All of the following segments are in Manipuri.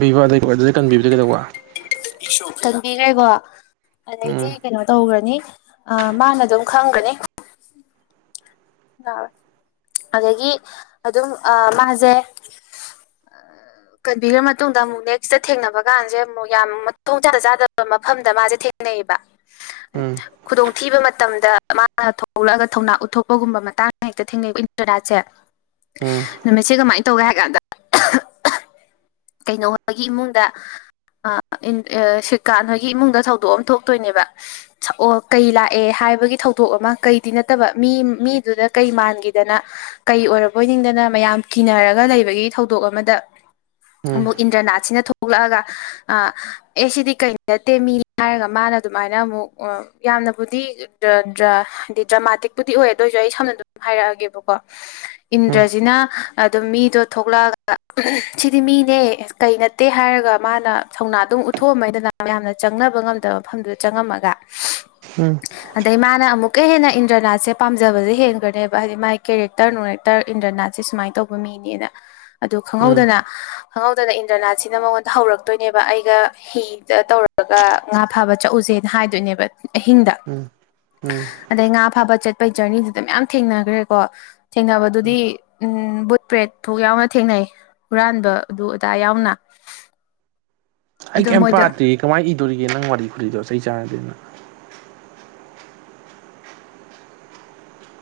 ꯕꯤꯕꯥ ꯗꯩ ꯀꯟꯕꯤꯕꯗ ꯀꯩꯗꯧꯕ ꯄꯤꯈ꯭ꯔꯦꯀꯣ ꯑꯗꯩꯗꯤ ꯎꯝ ꯀꯩꯅꯣ ꯇꯧꯈ꯭ꯔꯅꯤ ꯑ ꯃꯥꯅ ꯑꯗꯨꯝ ꯈꯪꯒꯅꯤ ꯌꯥꯎꯋꯦ ꯑꯗꯒꯤ ꯑꯗꯨꯝ ꯑ ꯃꯥꯁꯦ ꯑ ꯀꯟꯕꯤꯈ꯭ꯔ ꯃꯇꯨꯡꯗ ꯑꯃꯨꯛ ꯅꯦꯛꯁꯇ ꯊꯦꯡꯅꯕ ꯀꯥꯟꯁꯦ ꯑꯃꯨꯛ ꯌꯥꯝ ꯃꯣꯡ ꯆꯥꯗ ꯆꯥꯗꯕ ꯃꯐꯝꯗ ꯃꯥꯁꯦ ꯊꯦꯡꯅꯩ ꯎꯝ ꯈꯨꯗꯣꯡꯊꯤꯕ ꯃꯇꯝꯗ ꯃꯥꯅ ꯊꯣꯛꯂꯛꯑꯒ ꯊꯧꯅꯥ ꯎꯠꯊꯣꯛ ꯒꯨꯝꯕ ꯃꯇꯥꯡ ꯍꯦꯛꯇ ꯊꯦꯡꯅꯩ ꯏꯟꯇꯔꯅꯦꯠꯁꯦ ꯎꯝ ꯅꯨꯃꯤꯠꯁꯦ ꯀꯃꯥꯏꯅ ꯇꯧꯒꯦ ꯍꯥꯏ ꯀꯥꯟꯗ ꯀꯩꯅꯣꯒꯤ ꯏꯃꯨꯡꯗ ꯑ ꯁꯤꯀꯥꯟ ꯍꯣꯏꯒꯤ ꯏꯃꯨꯡꯗ ꯊꯧꯗꯣꯛ ꯑꯃ ꯊꯣꯛꯇꯣꯏꯅꯦꯕ ꯑꯣ ꯀꯩ ꯂꯥꯛꯑꯦ ꯍꯥꯏ ꯍꯥꯏꯕꯒꯤ ꯊꯧꯗꯣꯛ ꯑꯃ ꯀꯩꯗꯤ ꯅꯠꯇꯕ ꯃꯤ ꯃꯤꯗꯨꯗ ꯀꯩ ꯃꯥꯟꯈꯤꯗꯅ ꯀꯩ ꯑꯣꯏꯔꯕꯣꯏ ꯅꯤꯡꯗꯅ ꯃꯌꯥꯝ ꯀꯤꯅꯔꯒ ꯂꯩꯕꯒꯤ ꯊꯧꯗꯣꯛ ꯑꯃꯗ ꯑ...... ꯎꯝ ꯑꯃꯨꯛ ꯏꯟꯗ꯭ꯔꯅꯥꯠꯁꯤꯅ ꯊꯣꯛꯂꯛꯑꯒ ꯑꯦ ꯁꯤꯗꯤ ꯀꯩ ꯅꯠꯇꯦ ꯃꯤꯅꯤ ꯍꯥꯏꯔꯒ ꯃꯥꯅ ꯑꯗꯨꯃꯥꯏꯅ ꯑꯃꯨꯛ ꯌꯥꯝꯅꯕꯨꯗꯤ ꯍꯥꯏꯗꯤ ꯗ꯭ꯔꯃꯥꯇꯤꯛꯄꯨꯗꯤ ꯑꯣꯏ ꯑꯗꯨꯗ ꯑꯣꯏꯏꯁꯨ ꯑꯩ ꯁꯝꯅ ꯑꯗꯨꯝ ꯍꯥꯏꯔꯛꯑꯒꯦꯕꯀꯣ ꯎꯝ ꯏꯟꯗ꯭ꯔꯖꯤꯅ ꯑꯗꯨꯝ ꯃꯤ ꯑꯗꯣ ꯊꯣꯛꯂꯛꯑꯒ ꯁꯤꯗꯤ ꯃꯤꯅꯦ ꯀꯩ ꯅꯠꯇꯦ ꯍꯥꯏꯔꯒ ꯃꯥꯅ ꯊꯧꯅꯥ ꯑꯗꯨꯝ ꯎꯠꯊꯣꯛꯑꯝꯃꯅꯤ ꯑꯗꯨꯅ ꯃꯌꯥꯝꯅ ꯆꯪꯅꯕ ꯉꯝꯗꯕ ꯃꯐꯝꯗꯨꯗ ꯆꯪꯉꯝꯃꯒ ꯑꯗꯩ ꯃꯥꯅ ꯑꯃꯨꯛꯀ ꯍꯦꯟꯅ ꯏꯟꯗ꯭ꯔꯅꯥꯠꯁꯦ ꯄꯥꯝꯖꯕꯁꯦ ꯍꯦꯟꯒ꯭ꯔꯅꯦꯕ ꯍꯥꯏꯗꯤ ꯃꯒꯤ ꯀꯦꯔꯦꯛꯇꯔ ꯅꯨꯡꯔꯦꯛꯇꯔ ꯏꯟꯗ꯭ꯔꯅꯥꯠꯁꯦ ꯁꯨꯃꯥꯏꯅ ꯇꯧꯕ ꯃꯤꯅꯦꯅ ꯑꯗꯨ ꯎꯝ ꯎꯝ ꯈꯪꯍꯧꯗꯅ ꯑꯗꯨꯅ ꯏꯟꯗ꯭ꯔꯅꯥꯠꯁꯤꯅ ꯃꯉꯣꯟꯗ ꯍꯧꯔꯛꯇꯣꯏꯅꯦꯕ ꯑꯩꯒ ꯍꯤꯗ ꯇꯧꯔꯒ ꯉꯥ ꯐꯥꯕ ꯆꯠꯎꯁꯦꯅ ꯍꯥꯏ ꯍꯥꯏꯗꯣꯏꯅꯦꯕ ꯑꯍꯤꯡꯗ ꯎꯝ ꯎꯝ ꯑꯗꯩ ꯉꯥ ꯐꯥꯕ ꯆꯠ ꯩ ꯖꯔꯅꯤꯁꯤꯗ ꯃꯌꯥꯝ ꯊꯦꯡꯅꯈ꯭ꯔꯦꯀꯣ ꯊꯦꯡꯅꯕꯗꯨꯗꯤ ꯎꯝ ꯕꯨꯠ ꯕ꯭ꯔꯦꯗ ꯐꯥꯎ ꯌꯥꯎꯅ ꯊꯦꯡꯅꯩ ꯍꯨꯔꯥꯟꯕ ꯑꯗꯨ ꯑꯗꯥ ꯌꯥꯎꯅ ꯑꯩ ꯑꯗꯣ ꯀꯩꯝ ꯃꯣꯏꯗꯣ ꯄꯥꯗꯦ ꯀꯃꯥꯏꯅ ꯏꯗꯣꯔꯤꯒꯦ ꯅꯪ ꯋꯥꯔꯤ ꯈꯨꯨꯂꯤꯗꯣꯆ ꯆꯥꯟꯅꯗꯦꯅ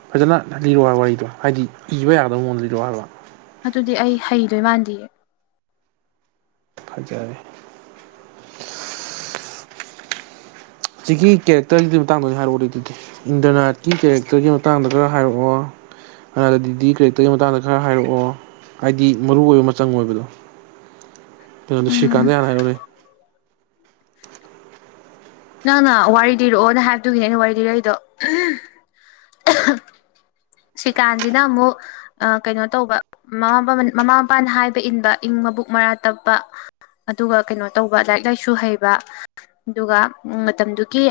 ꯐꯖꯅ ꯂꯤꯔꯣ ꯍꯥꯏ ꯋꯥꯔꯤꯗꯣ ꯍꯥꯏꯗꯤ ꯏꯕ ꯌꯥꯗꯕ ꯃꯑꯣꯗ ꯂꯤꯔꯣ ꯍꯥꯏꯔꯕ ꯑꯗꯨꯗꯤ ꯑꯩ ꯍꯩꯗꯣꯏ ꯃꯥꯟꯗꯦꯌꯦ ꯐꯖꯔꯦ ꯁꯤꯒꯤ ꯀꯦꯔꯦꯛꯇꯔꯒꯤꯗꯤ ꯃꯇꯥꯡꯗ ꯑꯣꯏꯅ ꯍꯥꯏꯔꯛꯑꯣꯗꯩ ꯑꯗꯨꯗꯤ ꯏꯟꯗ꯭ꯔꯅꯥꯠꯀꯤ ꯀꯦꯔꯦꯛꯇꯔꯒꯤ ꯃꯇꯥꯡꯗ ꯈꯔ ꯍꯥꯏꯔꯛꯑꯣ ꯍꯅꯗꯗꯤ ꯀꯦꯔꯦꯛꯇꯔꯒꯤ ꯃꯇꯥꯡꯗ ꯈꯔ ꯍꯥꯏꯔꯛꯑꯣ ꯍꯥꯏꯗꯤ ꯃꯔꯨ ꯑꯣꯏꯕ ꯃꯆꯪ ꯑꯣꯏꯕꯗꯣ ꯐ ꯎꯝ ꯁꯛꯥꯟꯗ ꯌꯥꯅ ꯍꯅꯦ ꯅꯪꯅ ꯋꯥꯔꯤ ꯂꯤꯔꯛꯑꯣꯅ ꯍꯥꯏꯕꯗꯨꯒꯤꯅꯦ ꯑꯩꯅ ꯋꯥꯔꯤ ꯂꯤꯔꯛꯏꯗꯣ ꯁ꯭ꯔꯤꯀꯥꯟꯁꯤꯅ ꯑꯃꯨꯛ ꯀꯩꯅꯣ ꯇꯧꯕꯃꯥ ꯃꯃꯥ ꯃꯄꯥꯅ ꯍꯥꯏꯕ ꯏꯟꯕ ꯏꯪꯕ ꯃꯕꯨꯛ ꯃꯔꯥ ꯇꯞꯄ ꯑꯗꯨꯒ ꯀꯩꯅꯣ ꯇꯧꯕ ꯂꯥꯏꯔꯤꯛ ꯂꯥꯏꯁꯨ ꯍꯩꯕ ꯑꯗꯨꯒ ꯃꯇꯝꯗꯨꯒꯤ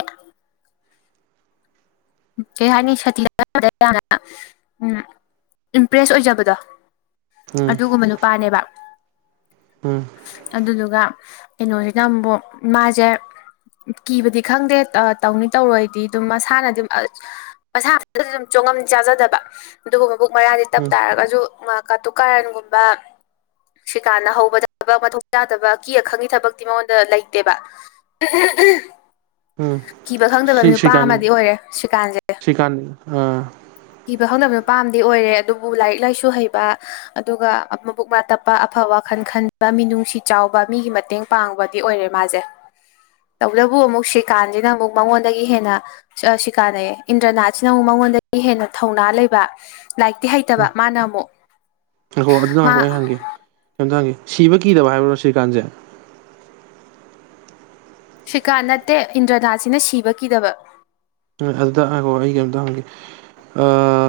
ꯀꯩꯍꯥꯏꯅꯤ ꯁꯥꯇꯤꯗ ꯌꯥꯝꯅꯥ ꯎꯝ ꯏꯝꯄ꯭ꯔꯦꯁ ꯑꯣꯏꯖꯕꯗꯣ ꯎꯝ ꯑꯗꯨꯒꯨꯝꯕ ꯅꯨꯄꯥꯅꯦꯕ ꯎꯝ ꯑꯗꯨꯗꯨꯒ ꯀꯩꯅꯣꯁꯤꯅ ꯑꯃꯨꯕꯨꯛ ꯃꯥꯁꯦ ꯀꯤꯕꯗꯤ ꯈꯪꯗꯦ ꯇꯧꯅꯤ ꯇꯧꯔꯣꯏꯗꯤ ꯑꯗꯨꯝ ꯃꯁꯥꯅꯗꯨꯝ ꯑ ꯃꯁꯥ ꯃꯁꯨ ꯑꯗꯨꯝ ꯆꯣꯡꯉꯝ ꯆꯥꯖꯗꯕ ꯑꯗꯨꯕꯨ ꯃꯕꯨꯛ ꯃꯔꯥꯁꯦ ꯇꯞ ꯎꯝ ꯇꯥꯔꯒꯁꯨ ꯀꯇꯨ ꯀꯥꯔꯟꯒꯨꯝꯕ ꯁꯤꯀꯥꯟꯅ ꯍꯧꯕꯗ ꯊꯕꯛ ꯃꯊꯧ ꯆꯥꯗꯕ ꯑꯀꯤ ꯑꯈꯪꯒꯤ ꯊꯕꯛꯇꯤ ꯃꯉꯣꯟꯗ ꯂꯩꯇꯦꯕ ꯎꯝ ꯀꯤꯕ ꯈꯪꯗꯕ ꯅꯨꯄꯥ ꯑꯃꯗꯤ ꯑꯣꯏꯔꯦ ꯁꯤꯀꯥꯟꯁꯦ ꯁꯤꯀꯥꯟꯇ ꯑ ꯀꯤꯕ ꯍꯪꯗꯕ ꯅꯨꯄꯥꯝꯗꯤ ꯑꯣꯏꯔꯦ ꯑꯗꯨꯕꯨ ꯂꯥꯏꯔꯤꯛ ꯂꯥꯏꯁꯨ ꯍꯩꯕ ꯑꯗꯨꯒ ꯃꯕꯨꯛ ꯃꯔꯥ ꯇꯞꯄ ꯑꯐ ꯑꯐꯕ ꯋꯥꯈꯟ ꯈꯟꯕ ꯃꯤꯅꯨꯡꯁꯤ ꯆꯥꯎꯕ ꯃꯤꯒꯤ ꯃꯇꯦꯡ ꯄꯥꯡꯕꯗꯤ ꯑꯣꯏꯔꯦ ꯃꯥꯁꯦ ꯇꯧꯕꯇꯕꯨ ꯑꯃꯨꯛ ꯁꯤꯀꯥꯟꯁꯤꯅ ꯑꯃꯨꯛ ꯃꯉꯣꯟꯗꯒꯤ ꯍꯦꯟꯅ ꯁꯤꯀꯥꯟ ꯑꯌꯦ ꯏꯟꯗ꯭ꯔꯅꯥꯠꯁꯤꯅ ꯑꯃꯨꯛ ꯃꯉꯣꯟꯗꯒꯤ ꯑꯩ ꯍꯦꯟꯅ ꯊꯧꯅꯥ ꯂꯩꯕ ꯂꯥꯏꯔꯤꯛꯇꯤ ꯍꯩꯇꯕ ꯃꯥꯅ ꯑꯃꯨꯛ ꯉꯥꯏꯈꯣ ꯑꯗꯨꯗ ꯃꯥ ꯉꯥꯏꯈꯣ ꯑꯩ ꯍꯪꯒꯦ ꯀꯩꯝꯇ ꯍꯪꯒꯦ ꯁꯤꯕ ꯀꯤꯗꯕ ꯍꯥꯏꯕ꯭ꯔꯣ ꯁꯤꯀꯥꯟꯁꯦ ꯁ꯭ꯀꯥ ꯅꯠꯇꯦ ꯏꯟꯗ꯭ꯔꯅꯥꯠꯁꯤꯅ ꯁꯤꯕ ꯀꯤꯗꯕ ꯑꯗꯨꯗꯣ ꯑꯩꯒꯤ ꯑꯝꯇ ꯍꯪꯒꯦ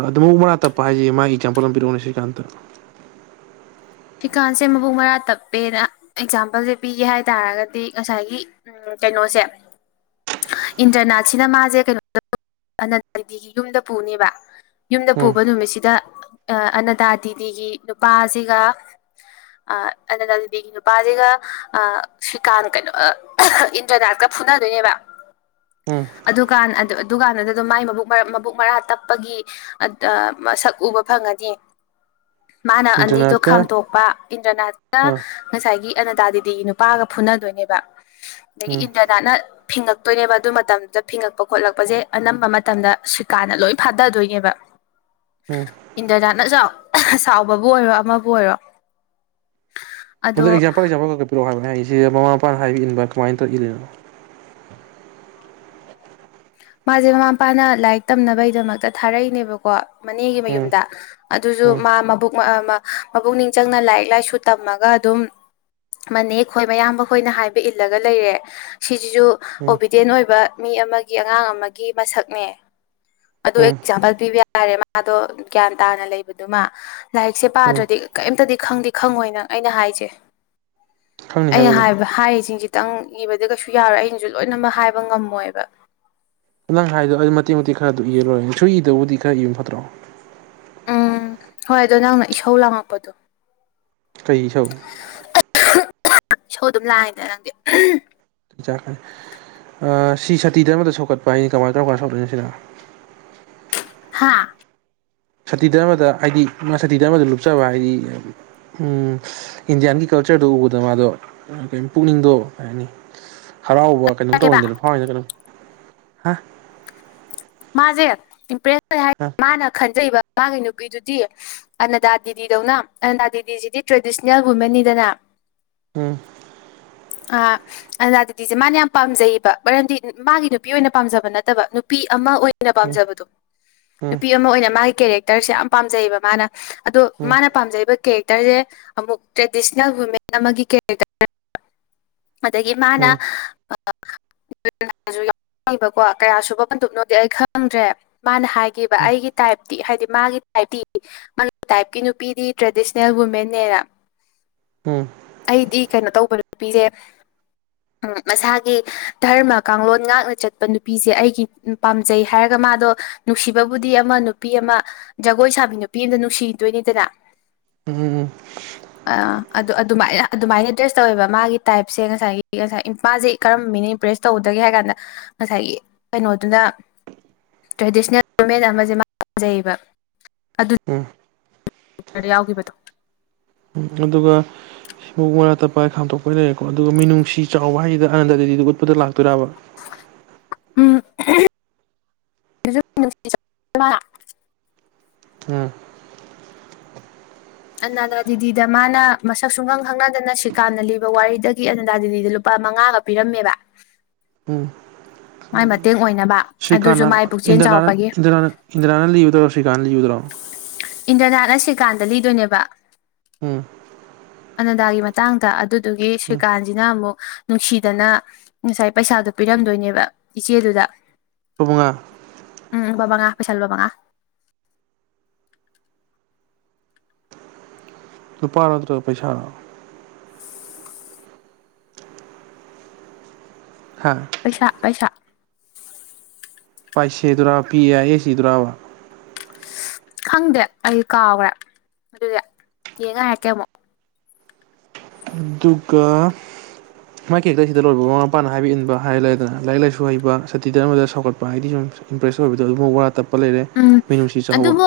ꯑꯗꯨ ꯃꯕꯨ ꯃꯔꯥ ꯇꯞꯄ ꯍꯥꯏꯁꯦ ꯃꯥꯒꯤ ꯑꯦꯛꯖꯥꯝꯄꯜ ꯑꯃ ꯄꯔꯛꯑꯣꯅꯦ ꯁꯤꯀꯥꯟꯗ [unintelligible] ꯐꯤꯀꯥꯟꯁꯦ ꯃꯕꯨꯡ ꯃꯔꯥ ꯇꯞꯄꯦꯅ ꯑꯦꯛꯖꯥꯝꯄꯜꯁꯦ ꯄꯤꯒꯦ ꯍꯥꯏ ꯇꯥꯔꯒꯗꯤ ꯉꯁꯥꯏꯒꯤ ꯎ ꯀꯩꯅꯣꯁꯦ ꯏꯟꯇ꯭ꯔꯅꯥꯠꯁꯤꯅ ꯃꯥꯁꯦ ꯀꯩꯅꯣ ꯑꯅꯟꯗꯤꯒꯤ ꯌꯨꯝꯗ ꯄꯨꯅꯦꯕ ꯌꯨꯝꯗ ꯎꯝ ꯄꯨꯕ ꯅꯨꯃꯤꯠꯁꯤꯗ ꯑꯅꯗꯥ ꯇꯤꯗꯤꯒꯤ ꯅꯨꯄꯥꯁꯤꯒ ꯑꯅꯗ ꯗꯦꯕꯤꯒꯤ ꯅꯨꯄꯥꯁꯤꯒ ꯁ꯭ꯔꯤꯀꯥꯟ ꯀꯩꯅꯣ ꯏꯟꯗ꯭ꯔꯅꯥꯠꯀ ꯐꯨꯅ ꯑꯗꯨꯅꯦꯕ ꯎꯝ ꯑꯗꯨꯀꯥꯟ ꯑꯗꯨꯀꯥꯟꯗꯨꯗ ꯑꯗꯨꯝ ꯃꯥꯏ ꯃꯕꯨꯛ ꯃꯔꯥ ꯇꯞꯄꯒꯤ ꯁꯛ ꯎꯕ ꯐꯪ ꯗ ꯃꯥꯅ ꯑꯅꯤꯗꯨ ꯖꯨꯅꯥꯠꯀ ꯈꯥꯝꯇꯣꯛꯄ ꯏꯟꯗ꯭ꯔꯅꯥꯅ ꯑꯥ ꯉꯁꯥꯏꯒꯤ ꯑꯅꯗꯥꯗꯤ ꯗꯤ ꯅꯨꯄꯥꯒ ꯐꯨꯅꯗꯣꯏꯅꯦꯕ ꯎꯝ ꯑꯗꯒꯤ ꯏꯟꯗ꯭ꯔꯗꯥꯠꯅ ꯐꯤꯡꯉꯛꯇꯣꯏꯅꯦꯕ ꯑꯗꯨ ꯃꯇꯝꯗꯨꯗ ꯐꯤꯡꯉꯛꯄ ꯈꯣꯠꯂꯛꯄꯁꯦ ꯑꯅꯝꯕ ꯃꯇꯝꯗ ꯁꯨꯀꯥꯅ ꯂꯣꯏ ꯐꯥꯗꯗꯣꯏꯅꯦꯕ ꯎꯝ ꯏꯟꯗ꯭ꯔꯗꯥꯠꯅ ꯆꯥꯎ ꯁꯥꯎꯕꯕꯨ ꯑꯣꯏꯔꯣ ꯑꯃꯕꯨ ꯑꯣꯏꯔꯣ ꯐ ꯑꯗꯣ ꯑꯦꯛꯥꯄꯜ ꯑꯦꯄꯤꯔꯛ ꯍꯥꯏ ꯃꯁꯤꯗ ꯃꯃꯥ ꯃꯄꯥꯅ ꯍꯥꯏꯕꯤ ꯏꯟꯕ ꯀꯃꯥꯏꯅ ꯇꯧꯏꯜꯂꯤꯅꯣ ꯃꯥꯁꯦ ꯃꯃꯥ ꯃꯄꯥꯅ ꯂꯥꯏꯔꯤꯛ ꯇꯝꯅꯕꯒꯤꯗꯃꯛꯇ ꯊꯥꯔꯛꯏꯅꯦꯕꯀꯣ ꯃꯅꯦꯒꯤ ꯎꯝ ꯃꯌꯨꯝꯗ ꯑꯗꯨꯁꯨ ꯎꯝ ꯃꯥ ꯃꯕꯨꯛ ꯃꯄꯛꯅꯤꯡ ꯆꯪꯅ ꯂꯥꯏꯔꯤꯛ ꯂꯥꯏꯁꯨ ꯇꯝꯃꯒ ꯑꯗꯨꯝ ꯃꯅꯦ ꯈꯣꯏ ꯃꯌꯥꯝꯕꯈꯣꯏꯅ ꯍꯥꯏꯕ ꯏꯜꯂꯒ ꯂꯩꯔꯦ ꯁꯤ ꯁꯤꯁꯨ ꯎꯝ ꯑꯣꯕꯤꯗꯦꯟ ꯑꯣꯏꯕ ꯃꯤ ꯑꯃꯒꯤ ꯑꯉꯥꯡ ꯑꯃꯒꯤ ꯃꯁꯛꯅꯦ ꯑꯗꯨ ꯎꯝ ꯑꯦꯛꯖꯥꯝꯄꯜ ꯄꯤꯕ ꯌꯥꯔꯦ ꯃꯥꯗꯣ ꯒ꯭ꯌꯥꯟ ꯇꯥꯅ ꯂꯩꯕꯗꯨꯃ ꯂꯥꯏꯔꯤꯛꯁꯦ ꯎꯝ ꯄꯥꯗ꯭ꯔꯗꯤ ꯀꯔꯤꯝꯇꯗꯤ ꯈꯪꯗꯤ ꯈꯪꯉꯣꯏꯅ ꯑꯩꯅ ꯍꯥꯏꯁꯦ ꯈꯪꯅꯤ ꯑ ꯍꯥꯏꯔꯣ ꯑꯗꯨꯝ ꯍꯥꯏꯕ ꯍꯥꯏꯁꯤꯡꯁꯤ ꯈꯤꯇꯪ ꯏꯕꯗꯤ ꯀꯩꯁꯨ ꯌꯥꯔꯣꯏ ꯑꯩꯅꯁꯨ ꯂꯣꯏꯅꯃꯛ ꯍꯥꯏꯕ ꯉꯝꯃꯣꯏꯕ ꯅ ꯅꯪ ꯍꯥꯏꯗꯣ ꯑꯗꯨ ꯃꯇꯦꯛ ꯃꯇꯦꯛ ꯈꯔꯗꯨ ꯏꯔꯔꯣꯏꯔ ꯁꯨꯏꯗꯕꯨꯗꯤ ꯈꯔ ꯏꯌꯨ ꯐꯠꯇ꯭ꯔꯣ ꯎꯝ ꯍꯣꯏ ꯑꯗꯣ ꯅꯪꯅ ꯏꯁꯧ ꯂꯥꯡꯉꯛꯄꯗꯣ ꯀꯩ ꯏꯁꯧ ꯁꯣ ꯑꯗꯨꯝ ꯂꯥꯛꯑꯅꯦ ꯅꯪꯗꯤ ꯁꯤ ꯁꯇꯤꯗ ꯑꯃꯗ ꯁꯣꯛꯀꯠꯄ ꯍꯥꯏꯅꯤ ꯀꯃꯥꯏꯅ ꯇꯧꯔꯀꯥꯟ ꯁꯣꯛꯗꯣꯏꯅꯣ ꯁꯤꯅ ꯑ ꯁꯇꯤ ꯗꯙꯔꯃꯗ ꯍꯥꯏꯗꯤ ꯃꯥ ꯁꯇꯤ ꯗꯙꯔꯃꯗ ꯂꯨꯞꯆꯕ ꯍꯥꯏꯗꯤ ꯎꯝ ꯏꯟꯗꯤꯌꯥꯟꯒꯤ ꯀꯜꯆꯔꯗꯨꯣ ꯎꯕꯗ ꯃꯥꯗꯣ ꯀ ꯄꯨꯛꯅꯤꯡꯗꯣ ꯀꯅꯤ ꯑ ꯍꯔꯥꯎꯕ ꯀꯩꯅꯣꯝ ꯇꯧꯔꯤꯏꯗꯅ ꯐꯥꯎꯏꯅ ꯀꯩꯅꯣꯝ ꯍꯥ ꯃꯥꯁꯦ ꯏꯝꯄ꯭ꯔꯦꯁ ꯑꯣꯏ ꯍꯥꯏ ꯍꯥ ꯃꯥꯅ ꯈꯟꯖꯩꯕ ꯃꯥꯒꯤ ꯅꯨꯄꯤꯗꯨꯗꯤ ꯑꯅꯗꯥ ꯗꯦꯗꯤꯗꯧꯅ ꯑꯅꯗꯥ ꯗꯦꯗꯤꯖꯤꯗꯤ ꯇ꯭ꯔꯦꯗꯤꯁꯅꯦꯜ ꯋꯨꯃꯦꯟꯅꯤꯗꯅ ꯎꯝ ꯑꯥ ꯑ ꯑꯗꯨꯗꯤꯁꯦ ꯃꯥꯅ ꯌꯥꯝ ꯄꯥꯝꯖꯩꯌꯦꯕ ꯃꯔꯝꯗꯤ ꯃꯥꯒꯤ ꯅꯨꯄꯤ ꯑꯣꯏꯅ ꯄꯥꯝꯖꯕ ꯅꯠꯇꯕ ꯅꯨꯄꯤ ꯑꯃ ꯑꯣꯏꯅ ꯎꯝ ꯄꯥꯝꯖꯕꯗꯣ ꯎꯝ ꯅꯨꯄꯤ ꯑꯃ ꯑꯣꯏꯅ ꯃꯥꯒꯤ ꯀꯦꯔꯦꯛꯇꯔꯁꯦ ꯌꯥꯝ ꯄꯥꯝꯖꯩꯌꯦꯕ ꯃꯥꯅ ꯑꯗꯣ ꯃꯥꯅ ꯄꯥꯝꯖꯩꯕ ꯀꯦꯛ ꯦꯛꯇꯔꯁꯦ ꯑꯃꯨꯛ ꯇ꯭ꯔꯦꯗꯤꯁꯅꯦꯜ ꯋꯨꯃꯦꯟ ꯑꯃꯒꯤ ꯀꯦꯔꯦꯛꯇꯔ ꯑꯗꯒꯤ ꯎꯝ ꯎꯝ ꯎꯝ ꯃꯥꯅꯕꯀꯣ ꯀꯌꯥ ꯁꯨꯕ ꯄꯨꯞꯅꯣ ꯗꯤ ꯑꯩ ꯈꯪꯗ꯭ꯔꯦ ꯃꯥꯅ ꯍꯥꯏꯈꯤꯕ ꯑꯩꯒꯤ ꯇꯥꯏꯞ ꯍꯥꯏꯗꯤ ꯃꯥꯒꯤ ꯇꯥꯏꯞꯇꯤ ꯃꯥꯒꯤ ꯇꯥꯏꯞꯀꯤ ꯅꯨꯄꯤꯗꯤ ꯇ꯭ꯔꯦꯗꯤꯁꯅꯦꯜ ꯋꯨꯃꯦꯟꯅꯦꯅ ꯑꯩꯗꯤ ꯀꯩꯅꯣ ꯇꯧꯕ ꯅꯨꯄꯤꯁꯦ ꯃꯁꯥꯒꯤ ꯙꯔꯃ ꯀꯥꯡꯂꯣꯟ ꯉꯥꯛꯅ ꯆꯠꯄ ꯅꯨꯄꯤꯁꯦ ꯑꯩꯒꯤ ꯄꯥꯝꯖꯩ ꯍꯥꯏꯔꯒ ꯃꯥꯗꯣ ꯅꯨꯡꯁꯤꯕꯕꯨꯗꯤ ꯑꯃ ꯅꯨꯄꯤ ꯑꯃ ꯖꯒꯣꯏ ꯁꯥꯕꯤ ꯅꯨꯄꯤ ꯑꯃꯗ ꯅꯨꯡꯁꯤꯗꯣꯏꯅꯤ ꯗꯅ ꯎꯝ ꯎꯝ ꯎꯝ ꯑ ꯑꯗꯨ ꯑꯗꯨꯃꯥꯏꯅ ꯑꯗꯨꯃꯥꯏꯅ ꯗ꯭ꯔꯦꯁ ꯇꯧꯋꯦꯕ ꯃꯥꯒꯤ ꯇꯥꯏꯞꯁꯦ ꯉꯁꯥꯏꯒꯤ ꯉꯁꯥꯏ ꯃꯥꯁꯦ ꯀꯔꯝꯕ ꯃꯤꯅ ꯏꯝꯄ꯭ꯔꯦꯁ ꯇꯧꯒꯗꯒꯦ ꯍꯥꯏ ꯀꯥꯟꯗ ꯉꯁꯥꯏꯒꯤ ꯀꯩꯅꯣꯗꯨꯅ ꯇ꯭ꯔꯦꯗꯤꯁꯅꯦꯜ ꯗꯣꯔꯃꯦꯟ ꯑꯃꯁꯦ ꯃꯥ ꯄꯥꯝꯖꯩꯌꯦꯕ ꯑꯝ ꯗ ꯌꯥꯎꯈꯤꯕꯗꯣ ꯎꯝ ꯑꯗꯨꯒ ꯁꯤ ꯃꯕꯨ ꯃꯔꯥ ꯇꯞꯄ ꯈꯥꯝꯇꯣꯛꯄꯩ ꯂꯩꯔꯦꯀꯣ ꯑꯗꯨꯒ ꯃꯤꯅꯨꯡꯁꯤ ꯆꯥꯎꯕ ꯍꯥꯏꯁꯤꯗ ꯑꯅꯗꯗꯦꯗꯤ ꯎꯠꯄꯗ ꯂꯥꯛꯇꯣꯏꯕ ꯎꯝ ꯎꯝ ꯑꯅꯥꯗꯥ ꯗꯗꯤꯗ ꯃꯥꯅ ꯃꯁꯛ ꯁꯨꯡꯈꯪ ꯈꯪꯅꯗꯅ ꯁꯤꯀꯥꯟꯝꯅ ꯂꯤꯕ ꯋꯥꯔꯤꯗꯒꯤ ꯑꯅꯗꯥꯗꯤꯗ ꯂꯨꯄꯥ ꯃꯉꯥꯒ ꯄꯤꯔꯝꯃꯦꯕ ꯃꯣꯏ ꯃ ꯃꯇꯦ ꯍꯣꯏ ꯭ꯀꯥꯟ ꯏꯟ꯭ꯔꯅ ꯏꯟ꯭ꯔꯅ ꯏ꯭ꯔꯅꯟ ꯌꯣꯗ ꯔꯣ꯭ꯔꯤꯀꯥꯟ ꯌꯣꯗ ꯔꯣ ꯏꯟꯗ꯭ꯔꯅꯥꯠꯅ ꯁꯀꯥꯟꯗ ꯂꯤꯗꯣꯏꯅꯦꯕ ꯎꯝ ꯑꯅꯗꯥꯒꯤ ꯃꯇꯥꯡꯗ ꯑꯗꯨꯗꯨꯒꯤ ꯎꯝ ꯁ꯭ꯔꯤꯀꯥꯟꯁꯤꯅ ꯑꯃꯨꯛ ꯅꯨꯡꯁꯤꯗꯅ ꯉꯁꯥꯏ ꯄꯩꯁꯥꯗꯨꯣ ꯄꯤꯔꯝꯗꯣꯏꯅꯦꯕ ꯏꯆꯦꯗꯨꯗ ꯨꯕꯉꯥ ꯄꯩꯁꯥꯜ ꯄꯉ ꯂꯨꯄꯥ ꯅꯠꯇ꯭ꯔꯒ ꯄꯩꯁꯥ ꯍꯥ ꯄꯩꯁꯥ ꯄꯩꯁꯥ ꯄꯥꯏꯁꯦꯗꯔꯥ ꯄꯤ ꯌꯥ ꯑꯦꯁꯤ ꯇꯔꯥꯕ ꯈꯪꯗꯦ ꯑꯩ ꯀꯥꯎꯈ꯭ꯔꯦ ꯑꯗꯨꯗꯤ ꯌꯦꯡꯉꯔꯛꯀꯦ ꯑꯃꯨꯛ ꯑꯗꯨꯒ ꯃꯥꯏꯀꯦꯛꯇꯁꯤꯗ ꯂꯣꯏꯔꯤꯕ ꯃꯃꯥ ꯃꯄꯥꯅ ꯍꯥꯏꯕ ꯏꯟꯕ ꯍꯥꯏꯔ ꯂꯩꯔꯗꯅ ꯂꯥꯏꯔꯤꯛ ꯂꯥꯏꯁꯨ ꯍꯩꯕ ꯁꯇꯤ ꯙꯔꯃꯗ ꯁꯧꯒꯠꯄ ꯍꯥꯏꯗꯤ ꯁꯨꯝ ꯏꯝꯄ꯭ꯔꯦꯁ ꯑꯣꯏꯕꯗꯣ ꯑꯗꯨꯝ ꯋꯥ ꯇꯞ ꯎꯝ ꯑꯗꯨꯕꯨ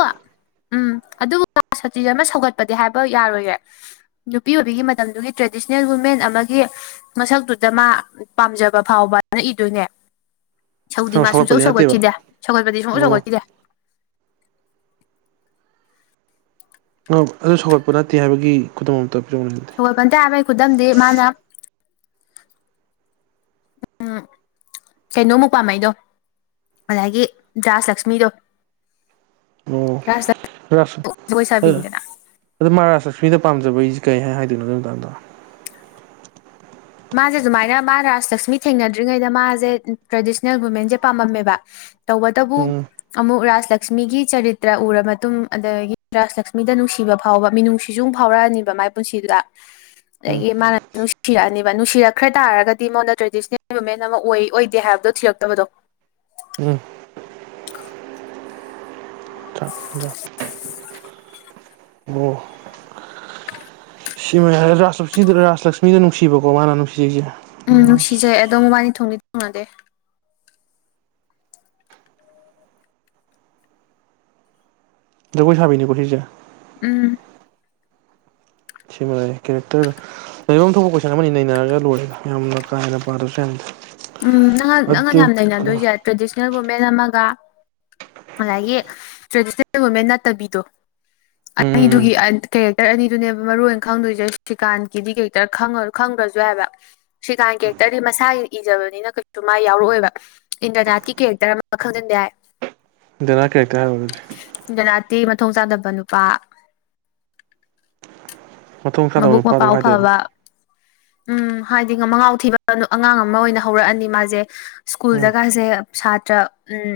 ꯎꯝ ꯑꯗꯨꯕꯨ ꯁꯇꯤꯤꯁ ꯑꯃ ꯁꯧꯒꯠꯄꯗꯤ ꯍꯥꯏꯕ ꯌꯥꯔꯣꯏꯔ ꯅꯨꯄꯤ ꯑꯣꯏꯕꯤꯒꯤ ꯃꯇꯝꯗꯨꯒꯤ ꯇ꯭ꯔꯦꯗꯤꯁꯅꯦꯜ ꯋꯨꯃꯦꯟ ꯑꯃ ꯃꯁꯛꯇꯨꯗ ꯃꯥ ꯄꯥꯝꯖꯕ ꯐꯥꯎꯕꯅ ꯏꯗꯣꯏꯅꯦ ꯁꯧꯗꯤ ꯃꯥ ꯁꯨꯡꯁꯧ ꯁꯧꯒꯠꯄꯗꯤ ꯅꯠꯇꯦꯕ ꯁꯧꯒꯠꯈꯤꯗꯦ ꯁꯧꯒꯠꯄꯗꯤ ꯁꯨꯡꯧ ꯑꯣ ꯁꯧꯒꯠꯈꯤꯗꯦ ꯑꯗꯨ ꯁꯧꯒꯠꯄ ꯅꯠꯇꯦ ꯍꯥꯏꯕꯒꯤ ꯈꯨꯗꯝ ꯑꯇ ꯁꯒꯣꯏꯕꯟꯇ ꯍꯥꯏꯕꯩ ꯈꯨꯗꯝꯗꯤ ꯃꯥꯅ ꯑ ꯀꯩꯅꯧ ꯃꯨꯄꯥꯃꯩꯗꯣ ꯑꯗꯨꯗꯒꯤ ꯖꯥꯁ ꯂꯛꯁꯃꯤꯗꯣ ꯔꯥꯖ ꯂꯛꯁꯃꯤ ꯑꯣꯁ ꯖꯒꯣꯏ ꯁꯥꯕꯤꯅꯤꯗꯅ ꯑꯗꯨ ꯃꯥꯔꯥꯁ ꯁꯨꯃꯤꯅ ꯄꯥꯝꯖꯕꯩꯁꯤꯦ ꯀꯩ ꯍꯥꯏ ꯍꯥꯏꯗꯣꯏꯅꯣ ꯑꯗꯨꯒꯤ ꯃꯇꯥꯡꯗꯣ ꯃꯥꯁꯦ ꯁꯨꯃꯥꯏꯅ ꯃꯥ ꯔꯥꯁ ꯂꯛꯁꯃꯤ ꯊꯦꯡꯅꯗ꯭ꯔꯤꯉꯩꯗ ꯃꯥꯁꯦ ꯇ꯭ꯔꯦꯗꯤꯁꯅꯦꯜ ꯋꯨꯃꯦꯟꯁꯦ ꯄꯥꯝꯃꯝꯃꯦꯕ ꯇꯧꯕꯇꯕꯨ ꯎꯝ ꯑꯃꯨꯛ ꯔꯥꯁ ꯂꯛꯁꯃꯤꯒꯤ ꯆꯔꯤꯇ꯭ꯔ ꯎꯔ ꯃꯇꯨꯡ ꯑꯗꯒꯤ ꯔꯥꯁ ꯂꯛꯁꯃꯤꯗ ꯅꯨꯡꯁꯤꯕ ꯐꯥꯎꯕ ꯃꯤꯅꯨꯡꯁꯤꯖꯨꯡ ꯐꯥꯎꯔꯛꯑꯅꯤꯕ ꯄꯨꯟꯁꯤ ꯑ ꯎꯝ ꯃꯥꯅ ꯅꯨꯡꯁꯤꯔ ꯅꯨꯡꯁꯤꯔꯛꯈ꯭ꯔ ꯇꯥꯔꯒꯗꯤ ꯃꯉꯗ ꯇ꯭ꯔꯦꯗꯤꯁꯅꯦꯜ ꯋꯤꯦꯟ ꯑꯃ ꯑꯣꯏ ꯑꯣꯏꯗꯦ ꯍꯥꯏꯕꯗꯣ ꯊꯤꯔꯛꯇꯕꯗꯣ ꯎꯝ [unintelligible] ꯁꯤꯥꯁ ꯔꯥꯁ ꯂꯛꯁꯃꯤꯗ ꯅꯨꯡꯁꯤꯕꯀꯣ ꯃꯥꯅ ꯅꯨꯡꯁꯤꯩꯁꯦ ꯎꯝ ꯁꯤꯖꯩꯑꯦ ꯑꯗꯣꯕꯥꯅꯤ ꯊꯣꯡꯗꯤ ꯊꯨꯡꯅꯗꯦ ꯅꯣꯏ ꯁꯥꯕꯤꯅꯤ ꯈꯨꯁꯤꯁ ꯎꯝ ꯁꯤꯃ ꯀꯔꯦꯛꯇꯔ ꯂꯩꯐꯝ ꯊꯣꯛꯄ ꯀꯣꯏꯁꯟ ꯑꯃꯅꯤ ꯅꯩꯅꯔꯒ ꯂꯣꯏꯔꯦ ꯌꯥꯝꯅ ꯀꯥ ꯍꯟꯅ ꯄꯥꯗ꯭ꯔꯁꯨ ꯌꯥꯅꯗ ꯎꯝ ꯅꯪ ꯅꯪꯒ ꯌꯥꯝ ꯅꯩꯅꯗꯣꯏꯁꯦ ꯇ꯭ꯔꯦꯗꯤꯁꯅꯦꯜ ꯋꯨꯃꯦꯟ ꯑꯃꯒ ꯉꯁꯥꯏꯒꯤ ꯇ꯭ꯔꯦꯗꯤꯁꯅꯦꯜ ꯋꯨꯃꯦꯟ ꯅꯠꯇꯕꯤꯗꯣ ꯎꯝ ꯑꯅꯤꯗꯨꯒꯤ ꯀꯦꯔꯦꯛꯇꯔ ꯑꯅꯤꯗꯨꯅꯦꯕ ꯃꯔꯨꯑꯣꯏ ꯈꯪꯗꯣꯏꯁꯦ ꯁ꯭ꯔꯤꯀꯥꯟꯀꯤꯗꯤ ꯀꯦꯔꯦꯛꯇꯔ ꯈꯉ ꯌꯥꯏꯕ ꯁꯤꯀꯥꯟ ꯀꯦꯔꯦꯛꯇꯔꯗꯤ ꯃꯁꯥꯒꯤ ꯏꯖꯕꯅꯤꯅ ꯀꯩꯁꯨ ꯃꯥ ꯌꯥꯎꯔꯛꯑꯣꯦꯕ ꯏꯟꯗ꯭ꯔꯅꯥꯠꯤ ꯀꯦꯛꯇꯔꯝꯕ ꯈꯪꯗꯟꯕꯏ ꯔ ꯀꯦꯇ ꯍꯥꯏ ꯑꯣꯏꯗꯤ ꯈꯨꯊꯣꯡ ꯆꯥꯗꯕ ꯅꯨꯄꯥ ꯃꯊꯣꯡ ꯆꯥꯗꯕ ꯃꯥꯕꯨꯛ ꯃꯥ ꯅꯨꯄꯥ ꯑꯗꯨꯝ ꯄꯥꯎ ꯍꯥꯏꯗꯣꯏꯔꯣ ꯐꯥꯕ ꯎꯝ ꯍꯥꯏꯗꯤ ꯃꯒꯥꯎ ꯊꯤꯕ ꯑꯉꯥꯡ ꯑꯃ ꯑꯣꯏꯅ ꯍꯧꯔꯛꯑꯅꯤ ꯃꯥꯁꯦ ꯎꯝ ꯁ꯭ꯀꯨꯜꯗꯒꯁꯦ ꯁꯥꯇ꯭ꯔ ꯎꯝ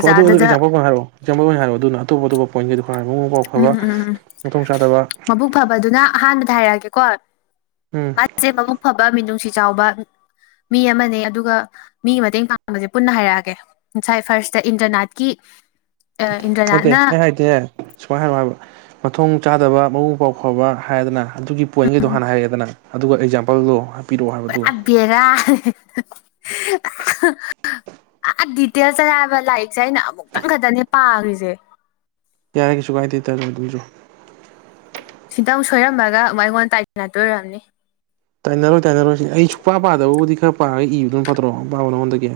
ꯎꯣ ꯑꯗꯨ ꯑꯦꯛꯖꯥꯄꯜ ꯑꯣꯏꯅ ꯍꯥꯏꯔꯑꯣ ꯑꯦꯛꯥꯝꯜ ꯑꯣꯏꯅ ꯍꯥꯏꯔꯑꯣ ꯑꯗꯨ ꯑꯣꯞꯇꯣꯞꯄ ꯄꯣꯏꯟꯒꯤ ꯎꯝ ꯎꯝ ꯎꯝ ꯎꯝ ꯃꯕꯨꯛ ꯐꯕꯗꯨꯅ ꯑꯍꯥꯟꯕꯗ ꯍꯥꯏꯔꯛꯑꯒꯦ ꯀꯣ ꯎꯝ ꯃꯥꯁꯦ ꯃꯕꯨꯛ ꯐꯕ ꯃꯤꯅꯨꯡꯁꯤ ꯆꯥꯎꯕ ꯃꯤ ꯑꯃꯅꯦ ꯑꯗꯨꯒ ꯃꯤꯒꯤ ꯃꯇꯦꯡ ꯄꯥꯡꯕꯁꯦ ꯄꯨꯟꯅ ꯍꯥꯏꯔꯛꯑꯒꯦ ꯉꯁꯥꯏ ꯐꯥꯔꯁꯇ ꯏꯟꯇꯔꯅꯥꯠꯀꯤ [inaudible] ꯑꯗ ꯍꯦ ꯍꯥꯏ ꯏꯗꯤꯦ ꯁꯨꯃꯥꯏ ꯍ ꯃꯊꯣꯡ ꯆꯥꯗꯕ ꯃꯕꯨꯡ ꯄꯥꯎ ꯐꯕ ꯍꯥꯏꯗꯅ ꯑꯗꯨꯒꯤ ꯄꯣꯏꯟꯒꯤꯗꯣ ꯍꯥꯟꯅ ꯍꯥꯏꯒꯦꯗꯅ ꯑꯗꯨꯒ ꯑꯦꯛꯖꯥꯝꯄꯜꯗꯣ ꯄꯤꯔꯛꯑꯣ ꯍꯥꯏꯕ ꯑꯗꯨꯒ ꯑꯕꯔꯥ ꯑ ꯗꯤꯇꯦꯜ ꯆꯕ ꯂꯥꯏꯔꯤꯛꯁꯦ ꯑꯩꯅ ꯑꯃꯨꯛꯇꯪ ꯈꯛꯇꯅꯦ ꯄꯥꯈ꯭ꯔꯤꯁꯦ ꯀꯥꯏ ꯀꯩꯁꯨ ꯀꯥꯏꯗꯦꯗꯗ ꯑꯗꯨꯁꯨ ꯇꯪ ꯁꯣꯏꯔꯝꯃꯒ ꯑꯩꯉꯣꯟꯗ ꯇꯥꯏꯇꯟꯅꯗꯣꯏꯔꯝꯅꯤ ꯇꯥꯏꯅꯔꯣꯏ ꯇꯥꯏꯅꯔꯣꯏꯁꯤ ꯑꯩ ꯁꯨꯄꯥ ꯄꯥꯗꯕꯕꯨꯗꯤ ꯈꯔ ꯄꯥꯔꯒ ꯏꯕꯗꯨꯝ ꯐꯠꯇ꯭ꯔꯣ ꯑ ꯄꯄꯥꯕ ꯅꯉꯣꯟꯗꯒꯤ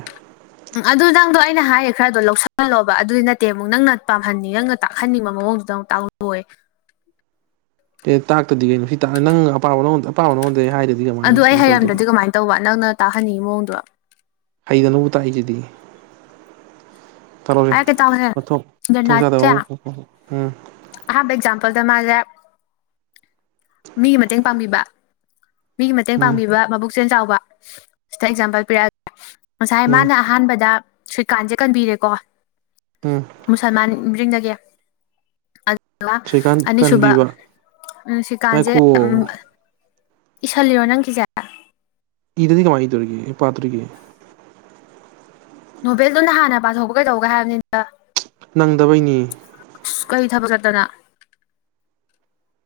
ꯎꯝ ꯑꯗꯨ ꯅꯪꯗꯣ ꯑꯩꯅ ꯍꯥꯏꯌꯦꯦ ꯈꯔꯗꯣ ꯂꯧꯁꯜꯍꯜꯂꯣꯕ ꯑꯗꯨꯗꯤ ꯅꯠꯇꯦ ꯑꯃꯨꯛ ꯅꯪꯅ ꯄꯥꯝꯍꯟꯅꯤꯡ ꯅꯪꯅ ꯇꯥꯛꯍꯟꯅꯤꯡꯕ ꯃ ꯃꯁꯗ ꯇꯍ ꯍꯋ ꯑꯦ ꯇꯥꯛꯇꯗꯤ ꯀꯩꯅꯣ ꯁꯤ ꯇꯥꯛ ꯅꯪ ꯑꯄꯥꯕ ꯅꯣ ꯑ ꯄꯥꯎꯅ ꯍꯣꯟꯗ꯭ꯔꯦ ꯍꯥꯏꯔꯗꯤ ꯀꯃꯥꯏ ꯀꯩꯅꯣ ꯇꯧꯗꯣꯔꯤꯦ ꯇꯥꯍꯟꯅꯤꯡꯉꯤ ꯃꯑꯣꯡꯗꯣ ꯍꯩꯗꯅꯕꯨ ꯇꯥꯛꯏꯁꯤꯗꯤ ꯆꯥꯍꯧꯁꯦ ꯍꯥꯏꯔꯛꯀꯦ ꯇꯥꯎꯍꯦ ꯃꯊꯨꯝꯊꯨꯝ ꯆꯥꯗꯕ ꯍꯥꯥ ꯑꯦꯛꯖꯥꯝꯄꯜꯗꯃꯖꯦ ꯃꯤꯒꯤ ꯃꯇꯦꯡ ꯄꯥꯡꯕꯤꯕ ꯃꯤꯒꯤ ꯃꯇꯦꯡ ꯎꯝ ꯄꯥꯡꯕꯤꯕ ꯃꯕꯨꯛꯁꯦꯜ ꯆꯥꯎꯕ ꯁꯤꯗ ꯑꯦꯛꯖꯥꯝꯄꯜ ꯄꯤꯔꯛꯑꯒꯦ ꯉꯁꯥꯏ ꯎꯝ ꯃꯥꯅ ꯑꯍꯥꯟꯕꯗ ꯁ꯭ꯔꯤꯀꯥꯟꯁꯦ ꯀꯟꯕꯤꯔꯦꯀꯣ ꯎꯝ ꯃꯨꯁꯜꯃꯥꯟꯔꯤꯅꯒꯦ ꯁ꯭ꯔꯤꯀꯥꯟ ꯑꯅꯤ ꯁꯨꯕ ꯀꯟꯕꯤꯕ ꯁꯤꯀꯥꯟꯖꯦ ꯉꯥꯏꯈꯣ ꯏꯁꯥꯂꯔꯣ ꯅꯪꯈꯤꯖꯥ ꯏ ꯋꯥꯥꯡ ꯇꯔꯀꯦ ꯄꯠꯇꯔꯀꯦ ꯅꯣꯕꯦꯜꯗꯨꯅ ꯍꯥꯟꯅ ꯄꯥꯊꯣꯛꯄ ꯀꯩꯗꯧꯕꯒꯦ ꯍꯥꯏꯕꯅꯤꯗ ꯅꯪꯗꯕꯩꯅꯤ ꯀꯩ ꯊꯕꯛ ꯆꯛꯇꯅ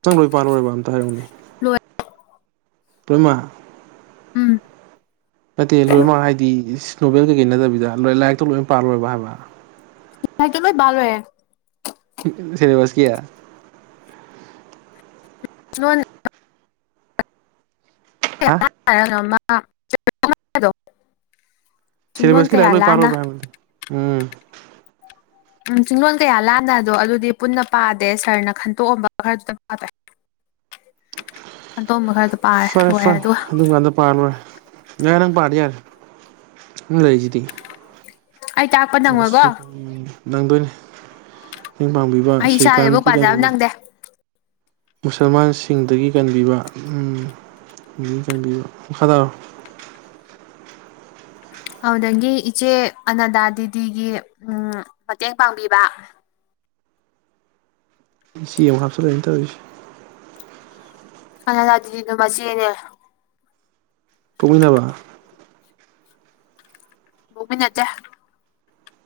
ꯆꯪ ꯂꯣꯏ ꯄꯥꯂꯣꯏꯕ ꯑꯇ ꯍꯥꯏꯔꯛꯅꯦ ꯂꯣꯏ ꯑꯩꯃ ꯎꯝ ꯅꯠꯇꯦ ꯂꯣꯏꯅꯃꯛ ꯍꯥꯏꯗꯤ ꯏꯁ ꯅꯣꯕꯦꯜ ꯀꯩꯀꯩ ꯅꯠꯇꯕꯤꯗ ꯂꯥꯏꯔꯤꯛꯇꯣ ꯂꯣꯏꯅ ꯄꯥꯜꯔꯣꯏꯕ ꯍꯥꯏꯕ ꯊꯥꯏ ꯆ ꯂꯣꯏ ꯜꯣꯦ ꯁꯤꯂꯦꯕꯁ ꯀ ꯅ ꯍꯥ ꯃ ꯁꯤꯂꯦꯕꯁꯀꯤ ꯂ ꯂꯣꯏ ꯄꯔ ꯄ ꯎꯝ ꯎꯝ ꯆꯤꯡꯂꯣꯟ ꯀꯌꯥ ꯂꯥꯟꯅ ꯑꯗꯣ ꯑꯗꯨꯗꯤ ꯄꯨꯟꯅ ꯄꯥꯗꯦ ꯁꯔꯅ ꯈꯟꯇꯣꯛꯑꯝꯕ ꯈꯔꯗꯨꯗ ꯄꯥ ꯑꯟꯇꯣꯝꯕ ꯈꯔꯗ ꯄꯥꯔꯦ ꯂꯣꯏꯔꯦ ꯑꯗꯨꯒ ꯌꯥꯔ ꯄꯥ ꯌꯥꯔ ꯂꯩꯁꯤꯇ ꯑꯩ ꯇꯥꯛꯄ ꯑ ꯅꯪꯉꯣꯏꯀꯣ ꯅꯪꯗꯅ ꯃꯇꯦꯡ ꯄꯥꯡꯕꯤꯕ ꯑꯩ ꯏꯁꯥꯒꯤꯕꯨ ꯁ꯭ꯔꯤꯀꯥꯟꯀꯤ ꯄꯥꯖꯕ ꯀꯕꯤꯕ ꯅꯪꯗꯦ ꯃꯨꯁꯜꯃꯥꯟꯁꯤꯡꯗꯒꯤ ꯀꯟꯕꯤꯕ ꯆꯪꯕꯤꯕꯣ ꯃꯈꯥ ꯇꯥꯔꯣ [unintelligible] ꯑꯗꯨ ꯅꯪꯒꯤ ꯏꯆꯦ ꯑꯅꯥꯗꯥ ꯗꯦꯗꯤꯒꯤ ꯎ ꯃꯇꯦꯡ ꯄꯥꯡꯕꯤꯕ ꯁꯤꯛ ꯍꯥꯞꯁꯂ ꯏꯇꯁ ꯑꯅ ꯑꯗꯨꯅꯤꯅ ꯃꯁꯅꯦ ꯀꯃꯤꯗꯕ ꯣꯃꯤ ꯅꯠꯇ